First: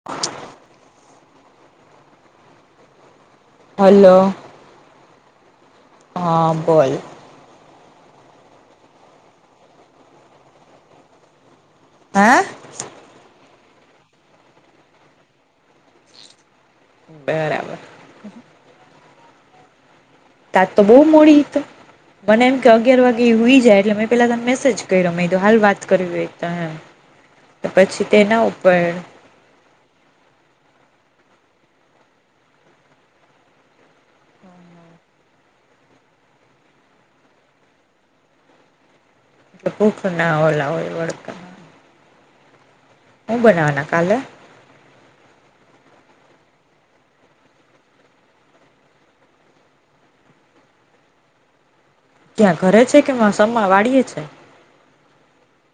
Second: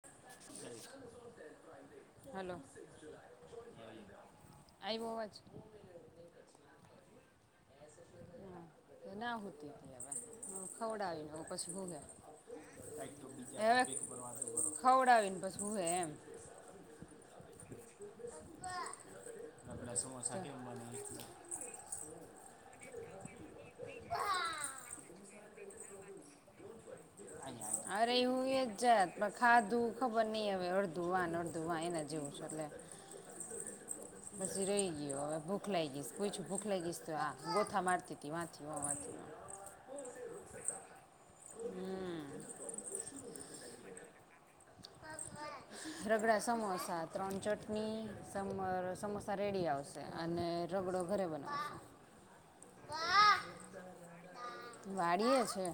[inaudible] [inaudible] Hello. આવ્યો અવાજ હ બોલ ના હોતી ખવડા આવી વાપસ ભૂગે હ [inaudible] હવે ખવડાવીને પછી હ એમ બરાબર. આપલા સમસા તાજ તો બહુ મોડી તો મને એમ કે અગિયાર વાગે એ હોઈ જાય એટલે મેં પેલા તમે મેસેજ કર્યો મેં તો હાલ વાત કરવી એકમ અરે એ હું એજત એટલે ખાધું ખબર નઈ હવે અડધુંવાને અડધોવા એને જેવું છે એટલે પછી રહી ગયો હવે ભૂખ લાગીશ પૂછું ભૂખ લાગીશ તો આ ગોથા મારતી હતી વાથી હો વાથી ભુખર ના હોલા હોય વળકા હમ [unintelligible] હું બનાવવાના કાલે? રગડા સમોસા, ત્રણ ચટણી સમ સમોસા રેડી આવશે. અને રગડો ઘરે બનાવવાનો ક્યાં ઘરે છે, કે સમા વાળીએે છે? વાડી છે.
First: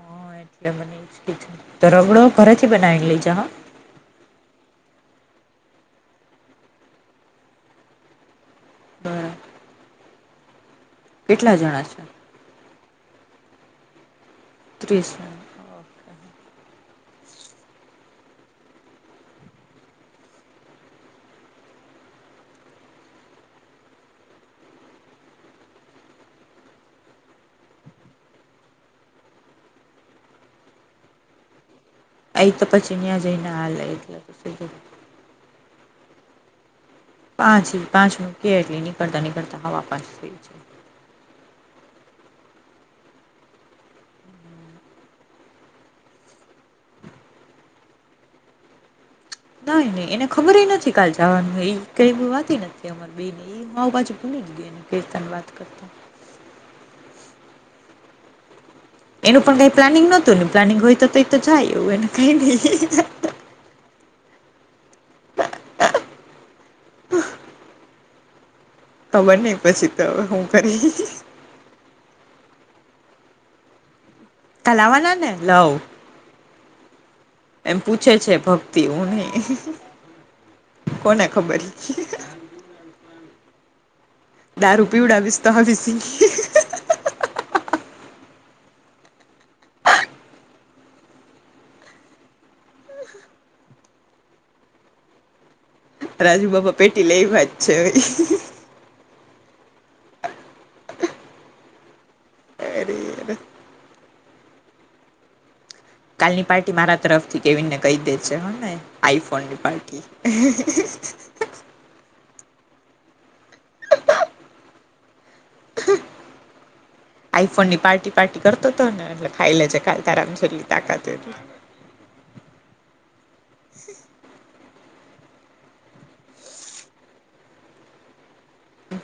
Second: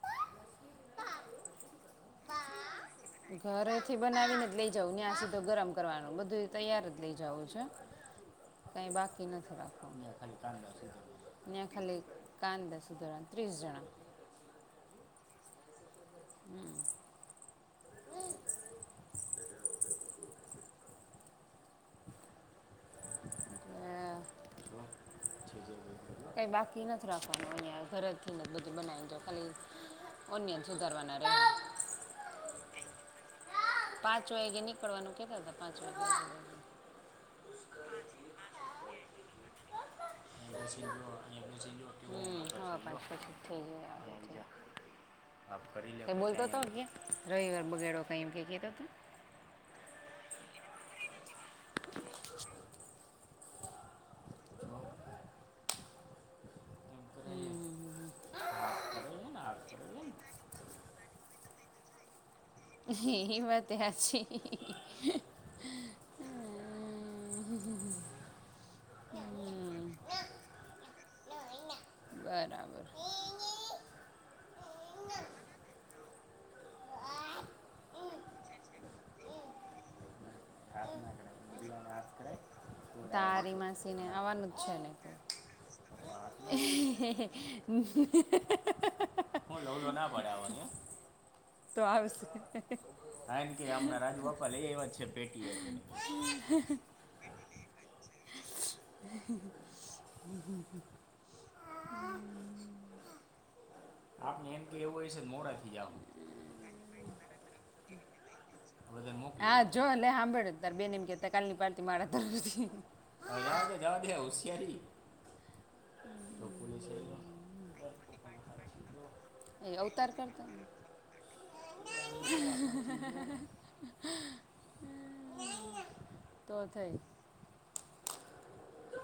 હા એટલે મનેગડો ઘરેથી બનાવી લઈ. જા હા ઘરેથી બનાવીને જ લઇ જવું યાં સીધો ગરમ કરવાનું બધું તૈયાર જ લઇ જવું છે. કંઈ બાકી બરાબર નથી થોડા કેટલા જણા ખાલી છે કાંદ સુધોરાણ ત્રીસ જણા ત્રીસ મ [inaudible] હ [unintelligible] કઈ બાકી નથી રાખવાનું ઘર ને બધું બનાવીજો ખાલી ઓનન સુધારવાના રહે હા ઈ તો પછી ન્યાં જઈને હાલ એટલે કરનું કેતાતા પાંચ વા [inaudible] પાંચ પાંચ મ કે એટલી ન કરતા ન કરતા હવા પાંચ હમ છે. બોલતો હતો ક્ય રવિવાર બગેડો ક કે કતોતો નઈ નહી એને ખબર નથી કાલ જવાનું એ કઈ વાત નથી અમાર બે ને એ માવ બાજુ તન વાત કરતોતા [inaudible] [unintelligible] હમ એનું પણ કઈ પ્લાનિંગ નોતુ પ્લાનિંગ હોય તો જાય એવું એને કંઈ નહી એ વાત હાચી છે. ખબર નહી પછી તો હવે હું કરે. બરાબર. કાલ આવવાના ને, લવ એમ પૂછે છે ભક્તિ હું નય કોને ખબર છે? તારી માસી ને આવવાનું જ છે દારૂ ને [unintelligible] હા હા હા ઓલો ના પાડે આવવાની તો આવશે, હા એને કે રાજુબાપા લયાયવા જ છે પેટી રાજુબાપા પેટી લયાયવા જ છે. હ હ [inaudible] એરેરે. આપને એવું હયશે તો મોડાકથી જાહું. કાલની પાર્ટી મારા તરફથી કેવીનને કહી દેજે હ ને. આઈફોનની હા જો પાર્ટી લે સાંભડ તાર બેન એમકે કાલની પાર્ટી મારા તરફથી જાવા દે જાવા દે હુશ્યારી તોકલી સળમાં [unintelligible] આઈફોન ની પાર્ટી પાર્ટી કરતો હતો ને એટલે ખાયલે જે કાલ તારામા જેટલી તાકાત એટલુ હ હ [unintelligible] તો થઈ હમ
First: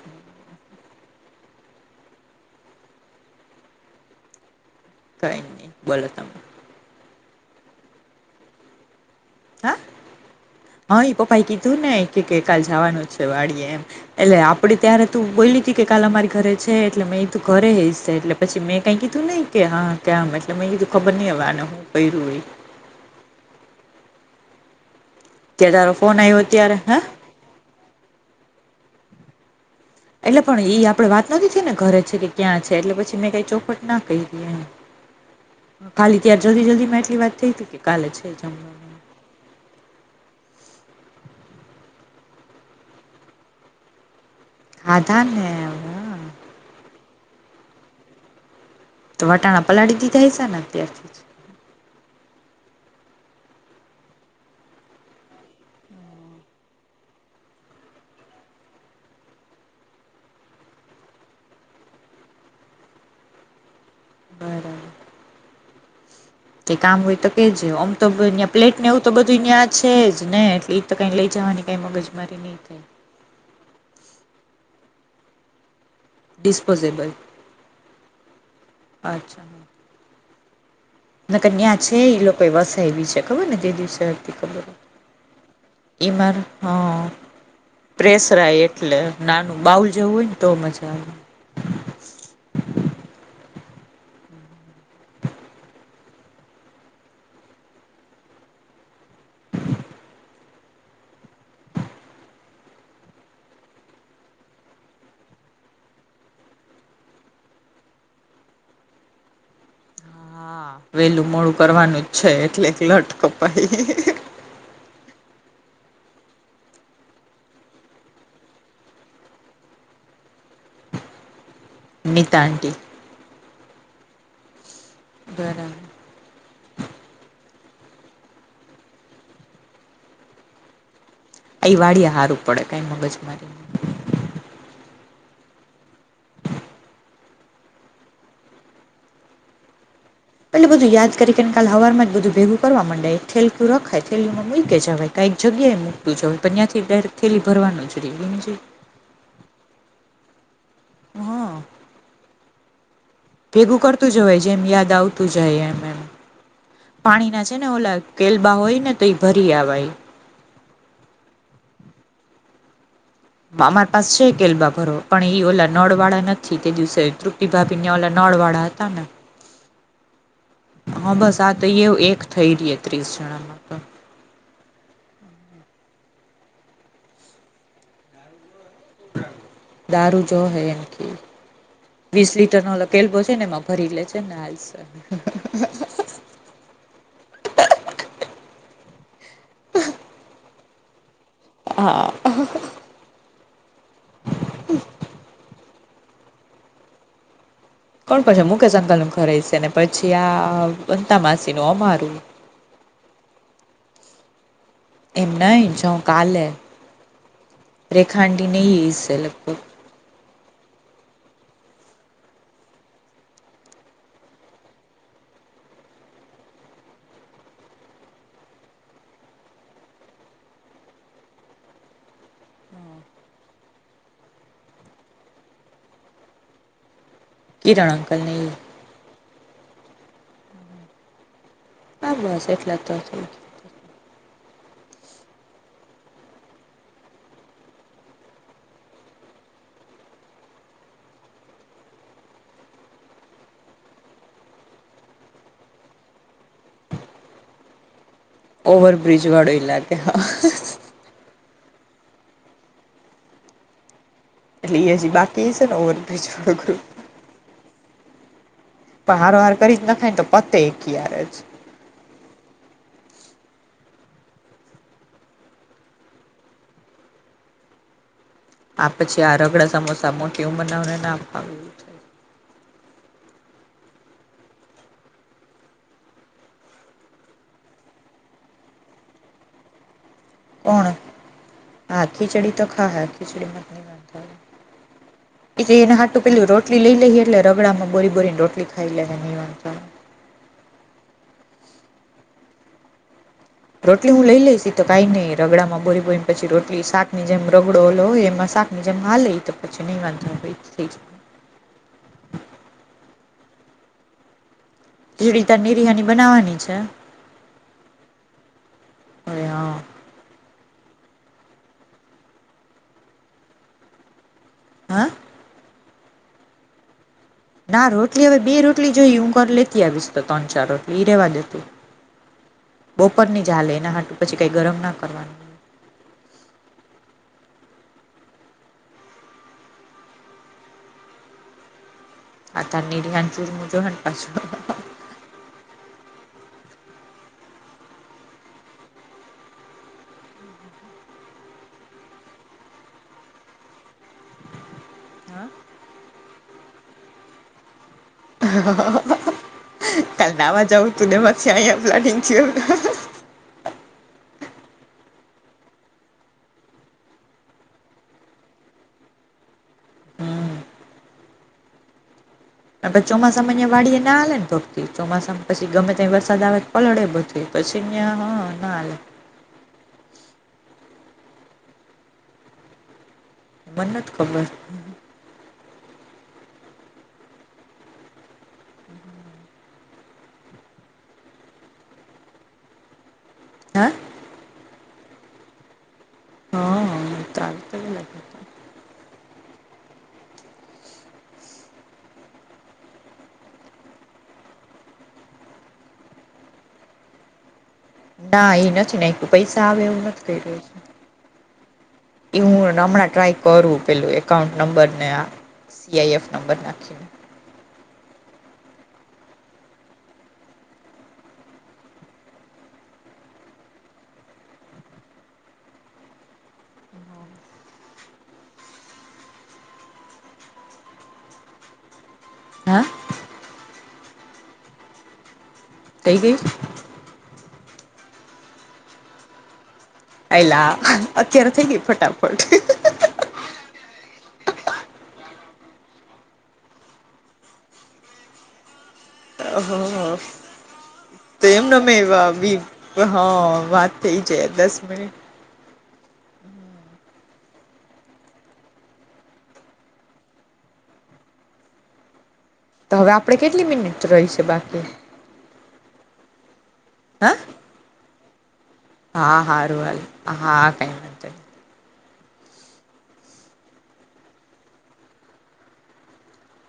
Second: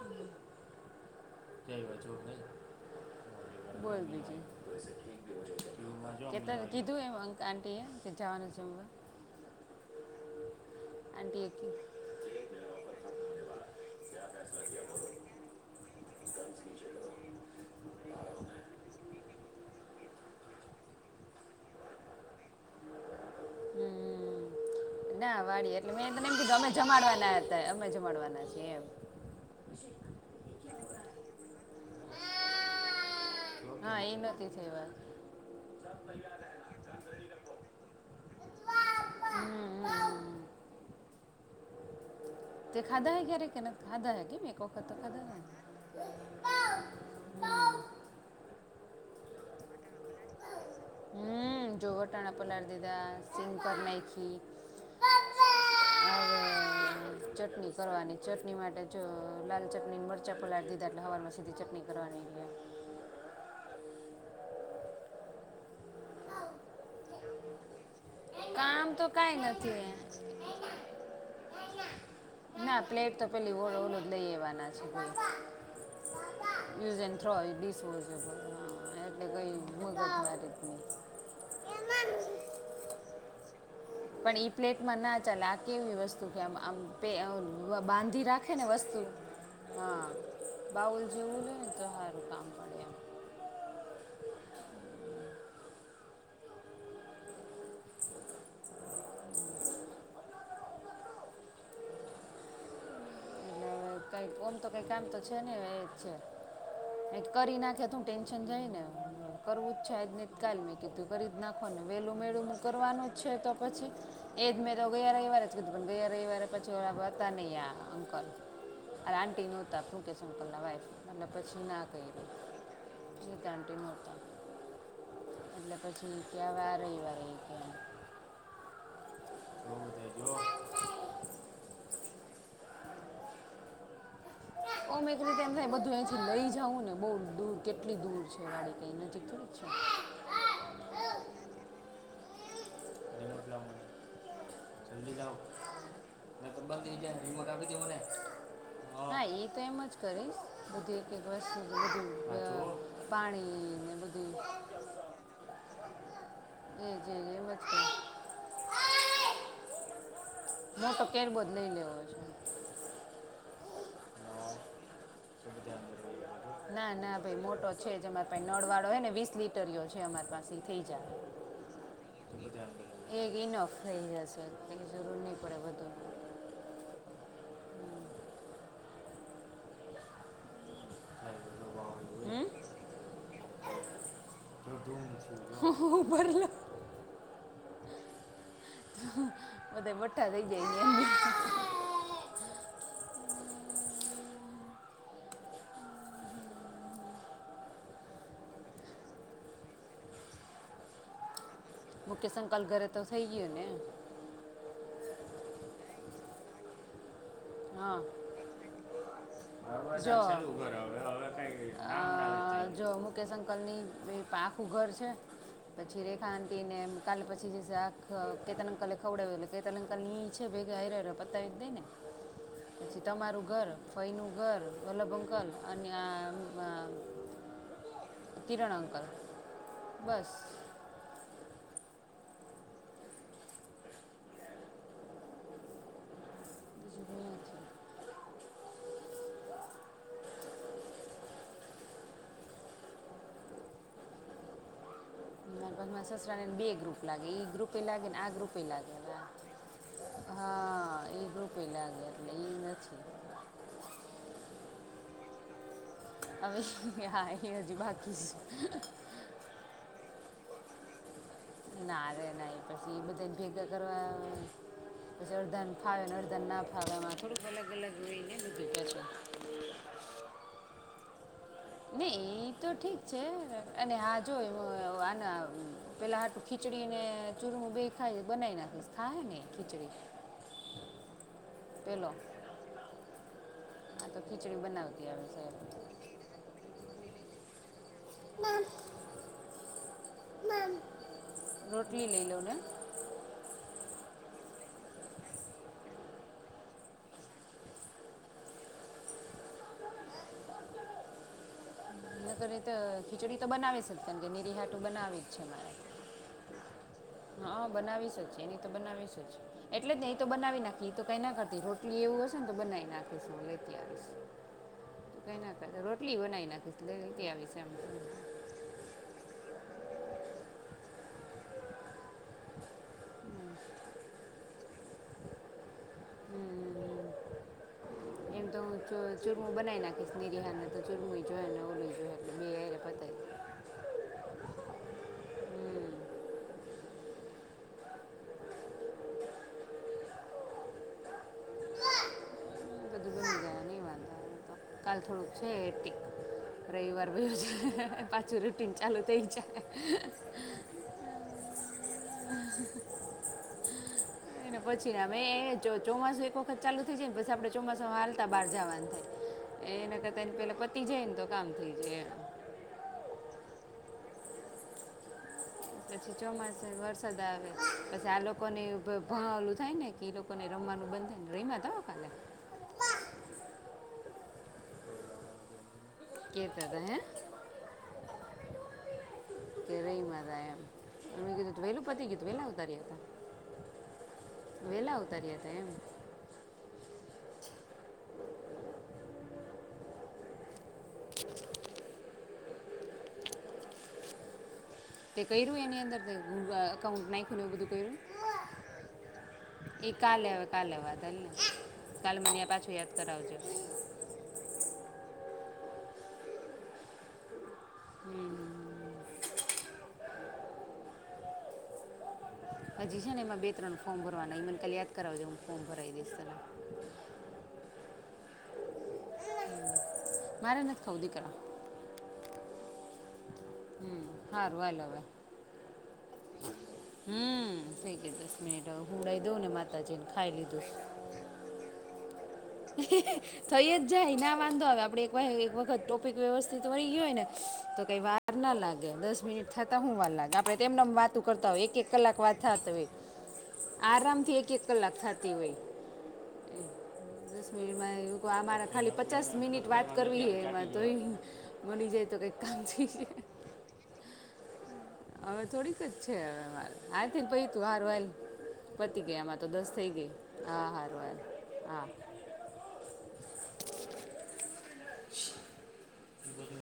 બોલ બીજુ કઈ નહી બોલો તમે [unintelligible] કીધું એવુ આંટીએ કે જવાનું જમવા હા હા એ પપા કીધું ને કે કાલ જવાનું છે વાડીએ એમ એટલે આપડે ત્યારે તું બોલી કે કાલે અમારી ઘરે છે એટલે મેં એ તું ઘરે હયશે એટલે પછી મેં કાઈ કીધું નહીં કે હા ત્યાં એટલે મેં કીધુ ખબર નહીં હવે આને શુ કરુ હોય હમ ના ત્યાં વાડી એટલે તારો મે એમ ફોન આવ્યો કીધું અમે ત્યારે હા જમાડવાના હતા અમે જમાડવાના છીએ એમ એટલે પણ એઈ આપડે વાત નથી થઈ ને ઘરે છે કે ક્યાં છે એટલે પછી મેં કઈ ચોખવટ હા ના એ કરી નથી એમ [inaudible] ખાલી ત્યાં જલ્દી જલ્દી એટલી વાત થઈ હતી કે કાલે છે જમવાનુ હમ, હમ. તે ખાધા હે ક્યારેય કે ખાધા હે કેમ એક વખત તો ખાધા ખાધાને હે તો વટાણા પલાળી દીધા હસે ને અત્યારથી હમ જો વટાણા પલાડી દીધા સિંગ કરી નાખી હવે ચટણી કરવાની ચટણી માટે જો લાલ ચટણી મર ચાઃ પલાડી દીધા એટલે હવારમાં સીધી ચટણી કરવાની. બરાબર. કે કામ હોય તો કે જે. તો પ્લેટ કામ ને એવું તો બધુય કાંઈ ન્યા છે જ નથી ને એટલે એ તો કઈ લઈ જવાની કઈ મગજ મારી નહી ના થાય. પ્લેટ તો પેલી વળ ઓ જ લઈ એવાના છે ભઈ [unintelligible] use disposable and throw disposable એટલે કઈ મગજ મારી જ નય. નેકર ન્યા છે એ લોકો વસાયવી છે ખબર ને તે દિવસે હતી પણ ઈ ખબર. પ્લેટમાં ના ચાલે આ કેવી વસ્તુ ઈમાર કેમ હ આમ બાંધી રાખે પ્રેસરાય ને એટલે વસ્તુ નાનું બાઉલ હા જેવું હોય ને તો મજા બાઉલ આવે. જેવું હોઈને તો હારું કામ પડે એમ [unintelligible] એટલે કંઈક ઓમ તો કંઈ કામ તો છે નય એ જ છે. કરી નાખે તું ટેન્શન જાય ને કરવું જ છે. કાલ મેં હા કીધુ તું વેલું કરી જ મોડું નાખો ને કરવાનું વેલું જ છે મોડુ એટલે કરવાનું લટ જ છે તો કપાય. પછી એ મે તો ગયા રવિવારે જ કીધું પણ ગયા રવિવારે પછી હતા નય આ અંકલ અને આંન્ટી નહોતા મુકેશ અંકલના વાઇફ એટલે પછીના નિતાંટી નીતઆંટીટી નતા બરાબર એટલે પછી એટલે પછી આ રવિવારે ઈ કે એમ આ વાડીયે જ હારું પડે કઈ મગજ મારી નય. હ [unintelligible] ઓમ એક રીતે એમ થાય બધું અહિંથી લઈ જાવું ને બહુ દૂર કેટલી દૂર છે વાડી કઈ નજીક થોડી છે? એટલે બધું યાદ તને કાલ હવારમાં જ બધું ભેગું કરવા માંડાય રિમોટ લાવ થેલયું મને રખાય થેલયુંમાં મૂકી જવાય જલ્દી લાવ કઈક જગ્યાએ મૂ પણ મેં તો બંધ ત્યાંથી દરેક થેલી ભરવાનું જ રે. ના એ તો એમ જ કરાય બધી એક એક હા વસ્તુ બધું પાણી ભેગું ને કરતું બધું જવાય જેમ યાદ આવત જાય એમ એમ એ જે એમ પાણીના જ છે ને કરીશ ઓલા કેલબા હોય ને તો એ ભરી આવાય હ તો કેરબો જ નઈ લેવો છ. અ અમાર પાસે છે કેલબા ભરો પણ ઈ તો ઓલા બધા અંદર વહી નળવાળા નથી ગયા તે છો. ના દિવસે ના ભાઈ તૃપ્તિ ભાભી ને ન્યા ઓલા નળવાળા હતા ને કરીઓ છે અમારી પાસે થઈ હા જાય. બસ આ તો એ એક થઈ રહી ત્રીસ એક જણામાં ઈનફ તો થઈ જાશે. એની જરૂર નહીં પડે વધુ દારૂ જોહે એને કઈ થાય બધું વાવ વીસ એવું. હમ? લીટરનો ઓલો કેલબો છે ને એમાં ભરી લે જે ને જો હાલસે. ધૂમ અતો બઠ્ઠા થઈ જઈએ. હા હમ કોણ પછે મુકેશ અંકલનું ઘર હશે ને પછી આ વનતા માસીનું અમારું કલ ઘરે તો થઈ ગયું ને? એમ નહીં જઉં કાલે હા રેખા આંટીને ઈ એ હસે લગભગ. જો [inaudible] અ જો મુકેશ અંકલની તો આખું ઘર છે? પછી રેખા આંટીને કાલ પછીનું શાખ કેતન અંકલે ખવડાવ્યું એટલે કેતન અંકલને ઈ એ છે ભેગા હાઈરે હારે પતાવી જ દઈને પછી તમારું ઘર. ફઈનું ઘર, વલ્લભ અંકલ અને આમ આમ કિરણ અંકલ ને ઈ કિરણ અંકલ બસ બસ બસ એટલા જ તો થઈ ગયા. [inaudible] [inaudible] અમારા ઘરમાં સસરાને ને બે ગ્રુપ લાગે ઈ ગ્રુપ એ લાગેને આ ગ્રુપ પે ગયા લાગે ઓવરબ્રિજ વાળો ઈ લાગે હા હહ ઈ ગ્રુપે લાગે એટલે ઈ નથી. એટલે ઈ હજી બાકી હશે ને ઓ હવે હા ઈ હજી બાકી છે. તો હારોહાર કરી જ નખાય ને તો પતે એકી હારે જ. ના રે ના ઈ પછી ઈ બધાને ભેગા કરવા. પછી અડધાને ફાવે ને અડધાને ના ફાવે આમાં થોડુંક અલગ અલગ હોય હે ને? બધું આ પછી પાછું આ રગડા સમોસા મોટી ઉંમરના ઓને ના ફાવે. થાય. નઈ ઈ તો ઠીક છે અને હા જોવ આના પેલા હાટું ખીચડીને ચૂરમું બે ખાય બનાઈ નાખીશ ખાય હે ને ખીચડી? કોણે? હા પેલો ખીચડી તો ખાહે ખીચડીમાં તો નહીં આ વાંધો ખીચડી બનાવતી સાહેબ આવે એટલે એના હાટ તો પેલી રોટલી લઈ લઈએ એટલે રગડામાં બોરી બોરીને રોટલી ખઈ લેહે નહિ વાંધો આવે. મમ રોટલી લઈ લઉં ને? રોટલી હું લઈ લઈશ ઈ તો કાંઈ નહી રગડામાં બોરી બોરીને પછી રોટલી શાકની જેમ રગડો ઓલો હોય એમાં શાક ની જેમ હાલે ઈ તો પછી નહીં વાંધો આવે ઈ જ થઈ જાય. નકર ઈ તો ખીચડી તો બનાવીશ જ કેમ કે નીરી હાટું બનાવી જ છે મારે. બીરયાની બનાવાની છે. હહ બનાવીશ જ એની તો બનાવીશ જ. હવે હા એટલે જ ને ઈ તો બનાવી નાખી ઈ તું કાંઈ ના કરતી રોટલી એવું હશે ને તો હું બનાઈ નાખીશ હું લેતી આવીશ. હા એના કરતાં રોટલી બનાવી નાખીશ લે લેતી આવીશ. એમ ના રોટલી હવે બે રોટલી જોઈએ હું ઘર લેતી આવીશ તો તન ચાર રોટલી ઈ રહેવા દે તું. બોપરની જ હાલે એના હાટું પછી કાંઈ ગરમ ના કરવાની હોય. હમ હમ એમ તો હું ચૂ ચુરમું બનાઈ નાખીશ નિરિહારને તો ચુરમું એ જોહે ને ઓલું એ જોહે. આ તાર નિરિહાને ચૂરમું જોહે ને પાછું હમ. એ બધું [inaudible] નહિ વાંધો આવે. કાલ થોડુંક છે એટીક રવિવાર વયો જાહે પાછ સું રૂટિન ચાલુ થ તનેમાં આહીંયા પ્લાનિંગ થયું. [inaudible] પછી ના મે ચોમાસું એક વખત ચાલુ થઇ જાય ને પસ આપડે ચોમાસુંમાં હાલતા બહાર જવાનું થાય. એ એના કરતા એને હમ પેલા પતિ જાય ને તો કામ થઈ જાય. ચોમાસામાં અં વાડી ના હલે તો. ચોમાસામાં પછી ગમે ત્યા વરસાદ આવે ચોમાસે પલળે વરસાદ બધી પછી અ્યાં હ નાલે. ઘણા ઓલું થાય ને કે એ લોકોને રમવાનું બંધ થાય ને રહીમાં ત ખાલે. મને નથી ખબર. કેતા હતા હે. કે રહી મા એમ એ કીધું વહેલું પતી ગી તું વહેલા ઉતારી હતા. હા. વેલા આવતા રહ્યા હતા એમ હ તાર તો તે કયરુ એની અંદરું કાય એકાઉન્ટ નાયખું ને એવુ બધું કયરુ? ના એ નથી નાખ્યું પૈસા આવે એવું કાલે નથી ક રહ્યું છે. [unintelligible] એ હું યાદ હમણાં ટ્રાય કરાવજો કરું પેલું એકાઉન્ટ નંબર ને આ સીઆઈએફ નંબર નાખીને. હમ. હછજી છે ને એમાં બે ત્રણ ફોર્મ ભરવાના ઈમન કાલે યાદ કરાવજે હું ફોર્મ ભરાવી દઈશ ત મારે નથી ખાવુ દિકા. હ. હમ હારું હાલ હવે. કઈ ગઈ. હમ થઈ કે દસ મિનિટ હવે હુવડાવી દઉં ને મારે એલા અત્યારે થઈ ગય ફટાફટ. થઈ જ જાય ના વાંધો આવે આપણે એક એક વખત ટોપિક વ્યવસ્થિત વય ગયો હોય ને. તો કઈ વાર ના લાગે બસ. મિનિટ થતા હું વા લાગ આપડે તેમને વાત તો કરતા હોય એક એમનો એક મેં કલાક વાતતાય હા વાત થઈ આરામથી જાય એક. એક દસ કલાક મિનિટ થતી હોય. દસ મિનિટમાં એવું અમારે ખાલી પચાસ મિનિટ વાત કરવી એમાં તો. મની જાય તો ક તો હવે આપણે કેટલી મિનિટ રહી છે બાકી. હવે થોડીક જ છે હવે મારે આ થને હ પ તું હારવાલ. પતી ગયા એમાં હા તો દસ હારું થઇ હાલ ગઈ હા કઈ હારો. વાંધો નહી હા. [unintelligible]